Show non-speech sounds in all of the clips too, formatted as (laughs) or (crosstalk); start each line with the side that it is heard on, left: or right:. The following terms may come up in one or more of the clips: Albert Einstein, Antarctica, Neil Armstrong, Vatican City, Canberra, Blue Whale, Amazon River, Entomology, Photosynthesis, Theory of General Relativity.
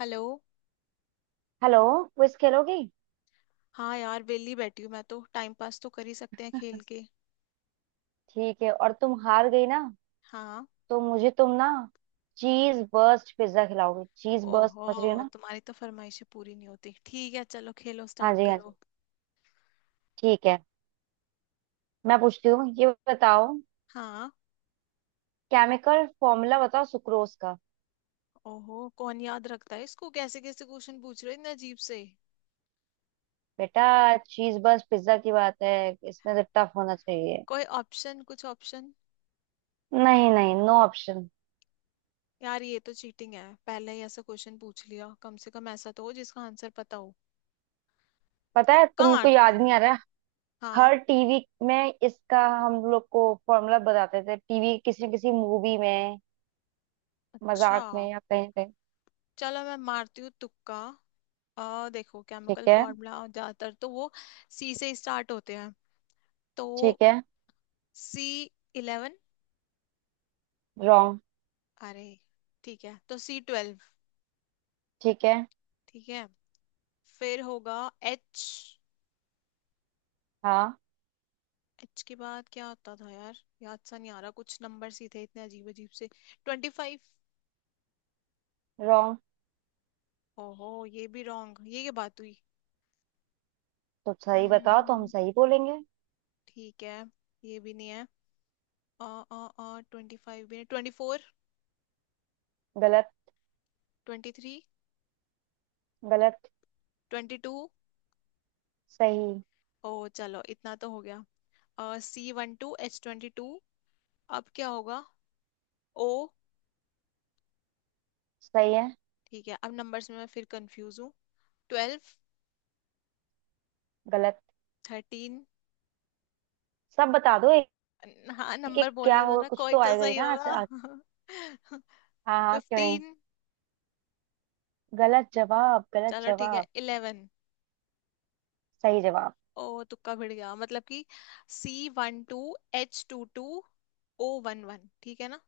left: Hello.
right: Hello. Quiz खेलोगी?
left: हाँ यार, वेली बैठी हूँ मैं तो। टाइम पास तो कर ही सकते हैं खेल के।
right: ठीक है। और तुम हार गई ना,
left: हाँ।
right: तो मुझे तुम ना चीज बर्स्ट पिज्जा खिलाओगे। चीज बर्स्ट,
left: ओहो,
right: समझ रही हो ना?
left: तुम्हारी तो फरमाइशें पूरी नहीं होती। ठीक है, चलो खेलो,
right: हाँ
left: स्टार्ट
right: जी, हाँ
left: करो।
right: जी। ठीक है, मैं पूछती हूँ, ये बताओ,
left: हाँ।
right: केमिकल फॉर्मूला बताओ सुक्रोज का।
left: ओहो, कौन याद रखता है इसको। कैसे कैसे क्वेश्चन पूछ रहे हो, इतने अजीब से।
right: बेटा, चीज बर्स्ट पिज्जा की बात है, इसमें तो टफ होना चाहिए।
left: कोई ऑप्शन, कुछ ऑप्शन?
right: नहीं नहीं, नो ऑप्शन।
left: यार, ये तो चीटिंग है, पहले ही ऐसा क्वेश्चन पूछ लिया। कम से कम ऐसा तो हो जिसका आंसर पता हो।
right: पता है,
left: तुक्का
right: तुमको
left: मारती
right: याद नहीं
left: हूँ।
right: आ रहा है।
left: हाँ।
right: हर टीवी में इसका हम लोग को फॉर्मूला बताते थे। टीवी, किसी न किसी मूवी में,
left: अच्छा,
right: मजाक में, या कहीं कहीं।
left: चलो मैं मारती हूँ तुक्का। देखो, केमिकल
right: ठीक है।
left: फॉर्मूला ज्यादातर तो वो सी से स्टार्ट होते हैं। तो
right: ठीक है।
left: सी 11।
right: रॉन्ग।
left: अरे। ठीक है, तो सी 12।
right: ठीक है।
left: ठीक है, फिर होगा एच।
right: हाँ।
left: एच के बाद क्या होता था यार। याद सा नहीं आ रहा, कुछ नंबर ही थे, इतने अजीब अजीब से। 25।
right: रॉन्ग।
left: ओहो, ये भी रॉन्ग, ये क्या बात हुई।
right: तो सही बताओ, तो हम
left: हम्म,
right: सही बोलेंगे।
left: ठीक है। ये भी नहीं है। अ 25 भी नहीं, 24।
right: गलत।
left: 23।
right: गलत।
left: 22।
right: सही।
left: ओ, चलो इतना तो हो गया। सी 1 2 H 22। अब क्या होगा? ओ,
right: सही है।
left: ठीक है, अब नंबर्स में मैं फिर कंफ्यूज हूँ। 12।
right: गलत।
left: 13।
right: सब बता दो एक।
left: हाँ, नंबर
right: एक क्या
left: बोलने दो
right: होगा?
left: ना,
right: कुछ
left: कोई
right: तो
left: तो
right: आएगा ही
left: सही
right: ना।
left: होगा।
right: आ- हाँ हाँ, क्यों नहीं।
left: 15।
right: गलत जवाब,
left: (laughs)
right: गलत
left: चलो, ठीक है,
right: जवाब।
left: 11।
right: सही जवाब।
left: ओ, तुक्का भिड़ गया, मतलब कि सी 1 2 H 2 2 O 1 1। ठीक है ना?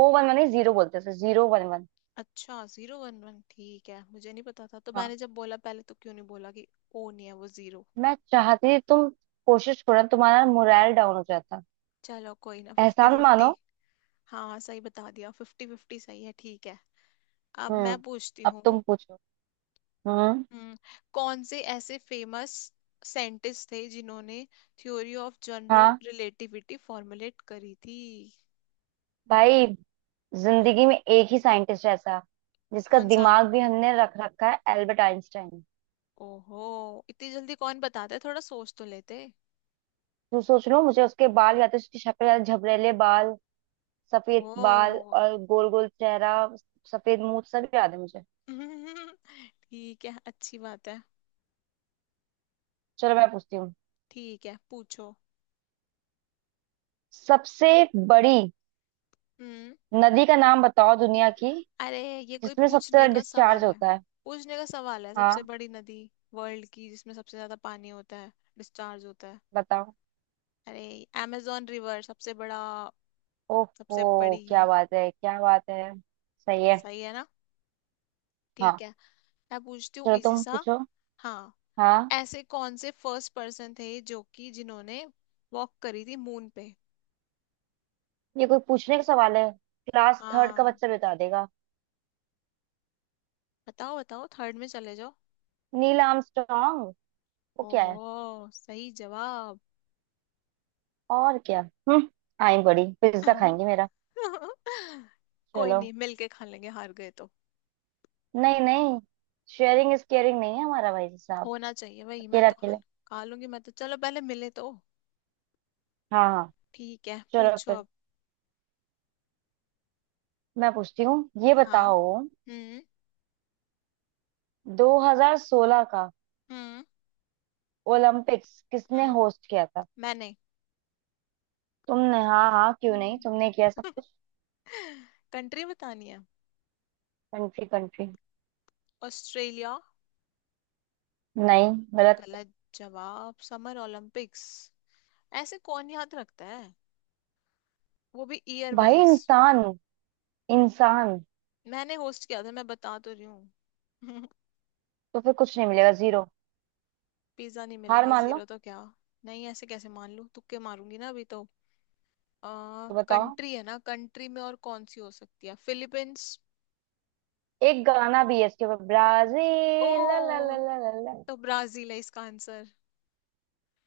right: ओ वन वन जीरो बोलते हैं, जीरो वन वन।
left: अच्छा, 0 1 1, ठीक है, मुझे नहीं पता था। तो
right: हाँ।
left: मैंने जब बोला पहले, तो क्यों नहीं बोला कि ओ नहीं है, वो जीरो।
right: मैं चाहती थी तुम कोशिश करो, तुम्हारा मोरल डाउन हो जाता।
left: चलो कोई ना, फिफ्टी
right: एहसान
left: फिफ्टी
right: मानो।
left: हाँ, सही बता दिया, 50 50 सही है, ठीक है। अब मैं
right: हम्म।
left: पूछती
right: अब
left: हूँ।
right: तुम पूछो। हम्म।
left: हम्म, कौन से ऐसे फेमस साइंटिस्ट थे जिन्होंने थ्योरी ऑफ जनरल
right: हाँ,
left: रिलेटिविटी फॉर्मुलेट करी थी?
right: भाई
left: हम्म,
right: जिंदगी में एक ही साइंटिस्ट ऐसा जिसका
left: कौन सा?
right: दिमाग भी हमने रख रखा है, एल्बर्ट आइंस्टाइन।
left: ओहो, इतनी जल्दी कौन बताता है, थोड़ा सोच तो लेते।
right: तू सोच लो, मुझे उसके बाल, या तो उसकी शक्ल, या झबरेले बाल, सफेद बाल
left: ओ।
right: और गोल गोल चेहरा, सफेद मुंह, सब याद है मुझे।
left: (laughs) ठीक है, अच्छी बात है।
right: चलो मैं पूछती हूँ,
left: ठीक है, पूछो।
right: सबसे बड़ी
left: हम्म।
right: नदी का नाम बताओ दुनिया की,
left: अरे, ये कोई
right: जिसमें सबसे
left: पूछने
right: ज्यादा
left: का
right: डिस्चार्ज
left: सवाल है?
right: होता है।
left: पूछने का सवाल है सबसे
right: हाँ।
left: बड़ी नदी, वर्ल्ड की, जिसमें सबसे ज्यादा पानी होता है, डिस्चार्ज होता है।
right: बताओ।
left: अरे, amazon रिवर सबसे बड़ा।
right: ओहो,
left: सबसे
right: क्या
left: बड़ी।
right: बात है, क्या बात है। सही है।
left: सही है ना? ठीक
right: हाँ।
left: है। मैं पूछती हूँ
right: चलो
left: इजी
right: तुम
left: सा।
right: पूछो।
left: हाँ।
right: हाँ।
left: ऐसे कौन से फर्स्ट पर्सन थे जो कि जिन्होंने वॉक करी थी मून पे?
right: ये कोई पूछने का सवाल है? क्लास थर्ड का
left: हाँ,
right: बच्चा बता देगा।
left: बताओ बताओ, थर्ड में चले जाओ।
right: Neil Armstrong. वो क्या
left: ओहो,
right: है?
left: सही जवाब।
right: और क्या। हम्म। आई एम, बड़ी पिज्जा खाएंगे मेरा।
left: (laughs) कोई
right: चलो।
left: नहीं, मिलके खा लेंगे हार गए तो।
right: नहीं नहीं, शेयरिंग इज केयरिंग नहीं है हमारा, भाई साहब।
left: होना चाहिए भाई, मैं
right: अकेला
left: तो
right: अकेला।
left: हल खा लूंगी मैं तो, चलो पहले मिले तो।
right: हाँ हाँ।
left: ठीक है,
right: चलो
left: पूछो
right: फिर,
left: अब।
right: मैं पूछती हूँ, ये
left: हाँ।
right: बताओ,
left: हम्म
right: 2016 का
left: हम्म
right: ओलंपिक्स किसने
left: हम्म।
right: होस्ट किया था?
left: मैंने।
right: तुमने? हाँ हाँ, क्यों नहीं, तुमने किया सब कुछ।
left: कंट्री बतानी है।
right: Country, country.
left: ऑस्ट्रेलिया।
right: नहीं। गलत।
left: गलत जवाब? समर ओलंपिक्स, ऐसे कौन याद रखता है, वो भी ईयर
right: भाई,
left: वाइज।
right: इंसान, इंसान।
left: मैंने होस्ट किया था, मैं बता तो रही हूँ। (laughs)
right: तो फिर कुछ नहीं मिलेगा, जीरो।
left: पिज्जा नहीं
right: हार
left: मिलेगा
right: मान लो।
left: 0 तो क्या। नहीं, ऐसे कैसे मान लूं, तुक्के मारूंगी ना अभी तो।
right: तो बताओ,
left: कंट्री है ना, कंट्री में और कौन सी हो सकती है, फिलीपींस।
right: एक गाना भी है इसके ऊपर, ब्राजील, ला ला
left: ओ,
right: ला ला ला ला।
left: तो ब्राजील है इसका आंसर।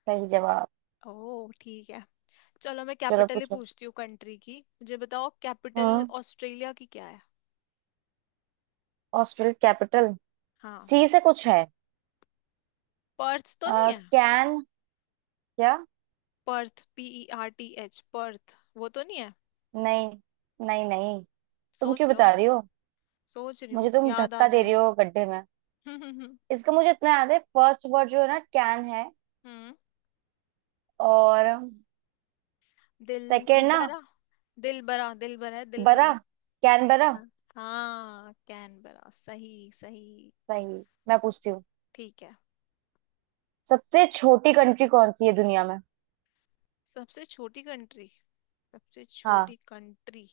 right: सही जवाब।
left: ओह, ठीक है। चलो मैं
right: चलो
left: कैपिटल ही
right: पूछो।
left: पूछती हूँ, कंट्री की मुझे बताओ कैपिटल।
right: हम्म।
left: ऑस्ट्रेलिया की क्या है?
right: ऑस्ट्रेलिया कैपिटल,
left: हाँ।
right: सी से कुछ है।
left: पर्थ तो नहीं है?
right: कैन, क्या।
left: पर्थ, PERTH, पर्थ, वो तो नहीं है?
right: नहीं। नहीं नहीं। तुम क्यों
left: सोच लो।
right: बता रही हो?
left: सोच रही हूँ,
right: मुझे तुम
left: याद आ
right: धक्का दे रही
left: जाए।
right: हो गड्ढे में।
left: (laughs) हम्म।
right: इसका मुझे इतना याद है, फर्स्ट वर्ड जो है ना कैन है, और सेकेंड ना,
left: दिलबरा। दिलबरा दिलबरा है दिलबरा।
right: बरा, कैन बरा।
left: हाँ। हाँ, कैनबरा, सही सही।
right: सही। मैं पूछती हूँ,
left: ठीक है।
right: सबसे छोटी कंट्री कौन सी है दुनिया में?
left: सबसे छोटी कंट्री। सबसे
right: हाँ।
left: छोटी कंट्री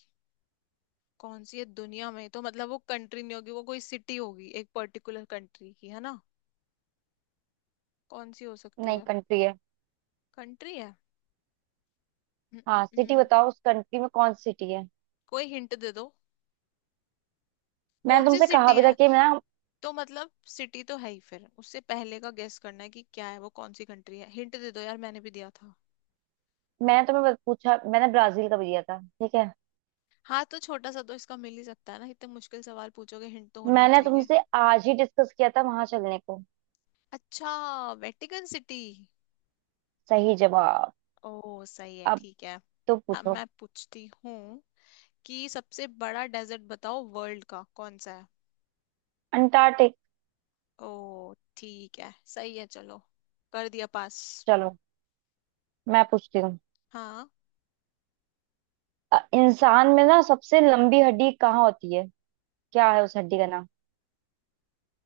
left: कौन सी है दुनिया में, तो मतलब वो कंट्री नहीं होगी, वो कोई सिटी होगी, एक पर्टिकुलर कंट्री की, है ना? कौन सी हो सकती
right: नहीं,
left: है?
right: कंट्री है।
left: कंट्री है। हम्म, हम्म,
right: हाँ, सिटी
left: हम्म।
right: बताओ, उस कंट्री में कौन सी सिटी है।
left: कोई हिंट दे दो।
right: मैंने
left: कौन सी
right: तुमसे कहा
left: सिटी
right: भी था
left: है?
right: कि मैं ना,
left: तो मतलब सिटी तो है ही, फिर उससे पहले का गेस करना है, कि क्या है वो, कौन सी कंट्री है, हिंट दे दो यार, मैंने भी दिया था।
right: मैंने तुम्हें बस पूछा। मैंने ब्राजील का भी दिया था, ठीक है,
left: हाँ तो छोटा सा तो इसका मिल ही सकता है ना, इतने मुश्किल सवाल पूछोगे, हिंट तो होना ही
right: मैंने
left: चाहिए।
right: तुमसे आज ही डिस्कस किया था वहां चलने को।
left: अच्छा। Vatican City.
right: सही जवाब।
left: ओ, सही है,
right: अब
left: ठीक है।
right: तो
left: अब
right: पूछो।
left: मैं पूछती हूँ कि सबसे बड़ा डेजर्ट बताओ, वर्ल्ड का कौन सा है?
right: अंटार्कटिक।
left: ओ, ठीक है, सही है, चलो, कर दिया पास।
right: चलो मैं पूछती हूँ,
left: हाँ।
right: इंसान में ना सबसे लंबी हड्डी कहाँ होती है, क्या है उस हड्डी का नाम?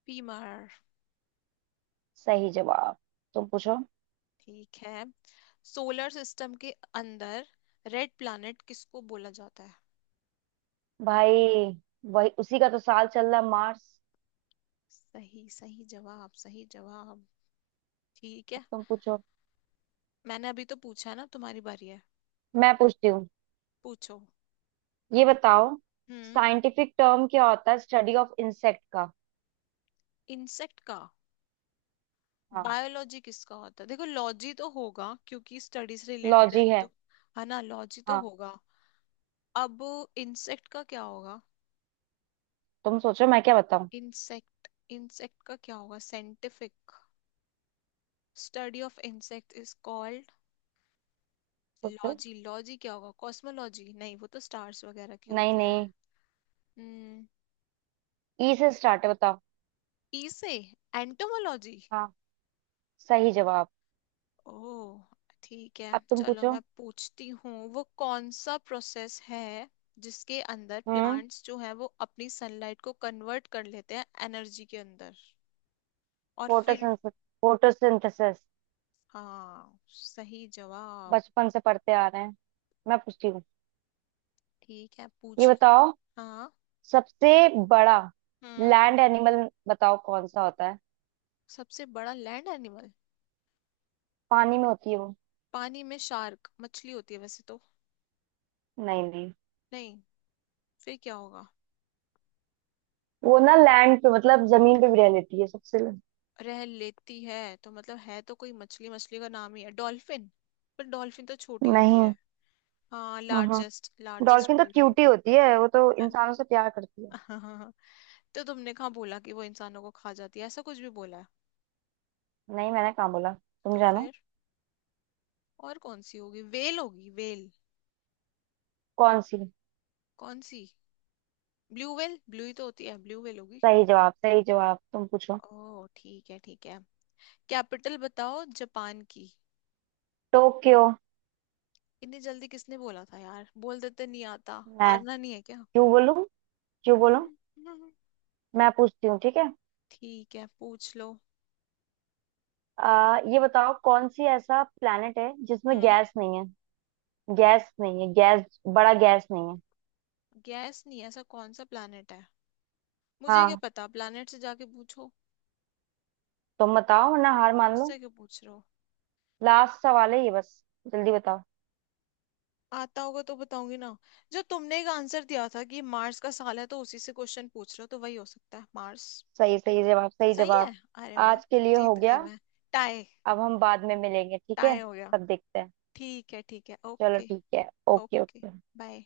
left: पीमर।
right: सही जवाब। तुम पूछो।
left: ठीक है। सोलर सिस्टम के अंदर रेड प्लैनेट किसको बोला जाता है?
right: भाई, वही, उसी का तो साल चल रहा है, मार्स।
left: सही, सही जवाब, सही जवाब। ठीक
right: अब
left: है।
right: तुम पूछो।
left: मैंने अभी तो पूछा ना, तुम्हारी बारी है।
right: मैं पूछती हूँ,
left: पूछो।
right: ये बताओ,
left: हम्म।
right: साइंटिफिक टर्म क्या होता है स्टडी ऑफ इंसेक्ट का?
left: इंसेक्ट का?
right: हाँ।
left: बायोलॉजी किसका होता है? देखो, लॉजी तो होगा, क्योंकि स्टडीज रिलेटेड है
right: लॉजी है।
left: तो। है ना, लॉजी तो
right: हाँ।
left: होगा। अब इंसेक्ट का क्या होगा?
right: तुम सोचो, मैं क्या बताऊं।
left: इंसेक्ट। इंसेक्ट का क्या होगा scientific? Study of insect is called.
right: सोचो।
left: लॉजी, लॉजी क्या होगा, कॉस्मोलॉजी नहीं, वो तो स्टार्स वगैरह की
right: नहीं
left: होती है।
right: नहीं।
left: हम्म
right: ई से स्टार्ट है, बताओ।
left: ई से? एंटोमोलॉजी।
right: हाँ, सही जवाब।
left: ओ, ठीक है,
right: अब तुम
left: चलो
right: पूछो।
left: मैं पूछती हूँ, वो कौन सा प्रोसेस है जिसके अंदर
right: हम्म।
left: प्लांट्स जो है वो अपनी सनलाइट को कन्वर्ट कर लेते हैं एनर्जी के अंदर और फिर।
right: फोटोसिंथेसिस। फोटोसिंथेसिस।
left: हाँ, सही जवाब।
right: बचपन से पढ़ते आ रहे हैं। मैं पूछती हूँ,
left: ठीक है,
right: ये
left: पूछ लो।
right: बताओ,
left: हाँ।
right: सबसे बड़ा
left: हम्म।
right: लैंड एनिमल बताओ कौन सा होता है।
left: सबसे बड़ा लैंड एनिमल?
right: पानी में होती है वो।
left: पानी में शार्क मछली होती है वैसे तो।
right: नहीं नहीं,
left: नहीं? फिर क्या होगा?
right: वो ना लैंड पे मतलब जमीन पे भी रह लेती है, सबसे।
left: रह लेती है तो मतलब है तो कोई मछली। मछली का नाम ही है डॉल्फिन, पर डॉल्फिन तो छोटी होती है।
right: नहीं।
left: हाँ,
right: हम्म।
left: लार्जेस्ट, लार्जेस्ट
right: डॉल्फिन तो
left: बोल रहे हो ना?
right: क्यूटी होती है, वो तो इंसानों से प्यार करती है।
left: (laughs) तो तुमने कहाँ बोला कि वो इंसानों को खा जाती है, ऐसा कुछ भी बोला है?
right: नहीं, मैंने कहाँ बोला, तुम
left: तो
right: जानो।
left: फिर और कौन सी होगी? वेल होगी, वेल।
right: कौन सी?
left: कौन सी? ब्लू वेल, ब्लू ही तो होती है, ब्लू वेल होगी।
right: सही जवाब, सही जवाब। तुम पूछो।
left: ओह, ठीक है, ठीक है। कैपिटल बताओ जापान की।
right: टोक्यो।
left: इतनी जल्दी किसने बोला था यार, बोल देते, नहीं आता,
right: मैं?
left: हारना नहीं है क्या?
right: क्यों बोलूं, क्यों बोलूं? मैं पूछती हूँ, ठीक है,
left: ठीक है, पूछ लो।
right: ये बताओ, कौन सी ऐसा प्लेनेट है जिसमें
left: हम्म
right: गैस नहीं है? गैस नहीं है, गैस बड़ा गैस नहीं है।
left: गैस नहीं है, ऐसा कौन सा प्लैनेट है? मुझे क्या
right: हाँ।
left: पता, प्लैनेट से जाके पूछो।
right: तुम बताओ, वरना हार मान लो।
left: मुझसे क्यों पूछ रहे हो?
right: लास्ट सवाल है ये, बस जल्दी बताओ।
left: आता होगा तो बताऊंगी ना। जो तुमने एक आंसर दिया था कि मार्स का साल है, तो उसी से क्वेश्चन पूछ रहे हो तो वही हो सकता है, मार्स।
right: सही, सही जवाब, सही
left: सही है।
right: जवाब।
left: अरे वाह।
right: आज के लिए हो
left: जीत गई
right: गया।
left: मैं। टाई।
right: अब हम बाद में मिलेंगे, ठीक है?
left: टाई हो गया।
right: तब देखते हैं।
left: ठीक है, ठीक है,
right: चलो
left: ओके।
right: ठीक है। Okay,
left: okay.
right: ओके।
left: बाय।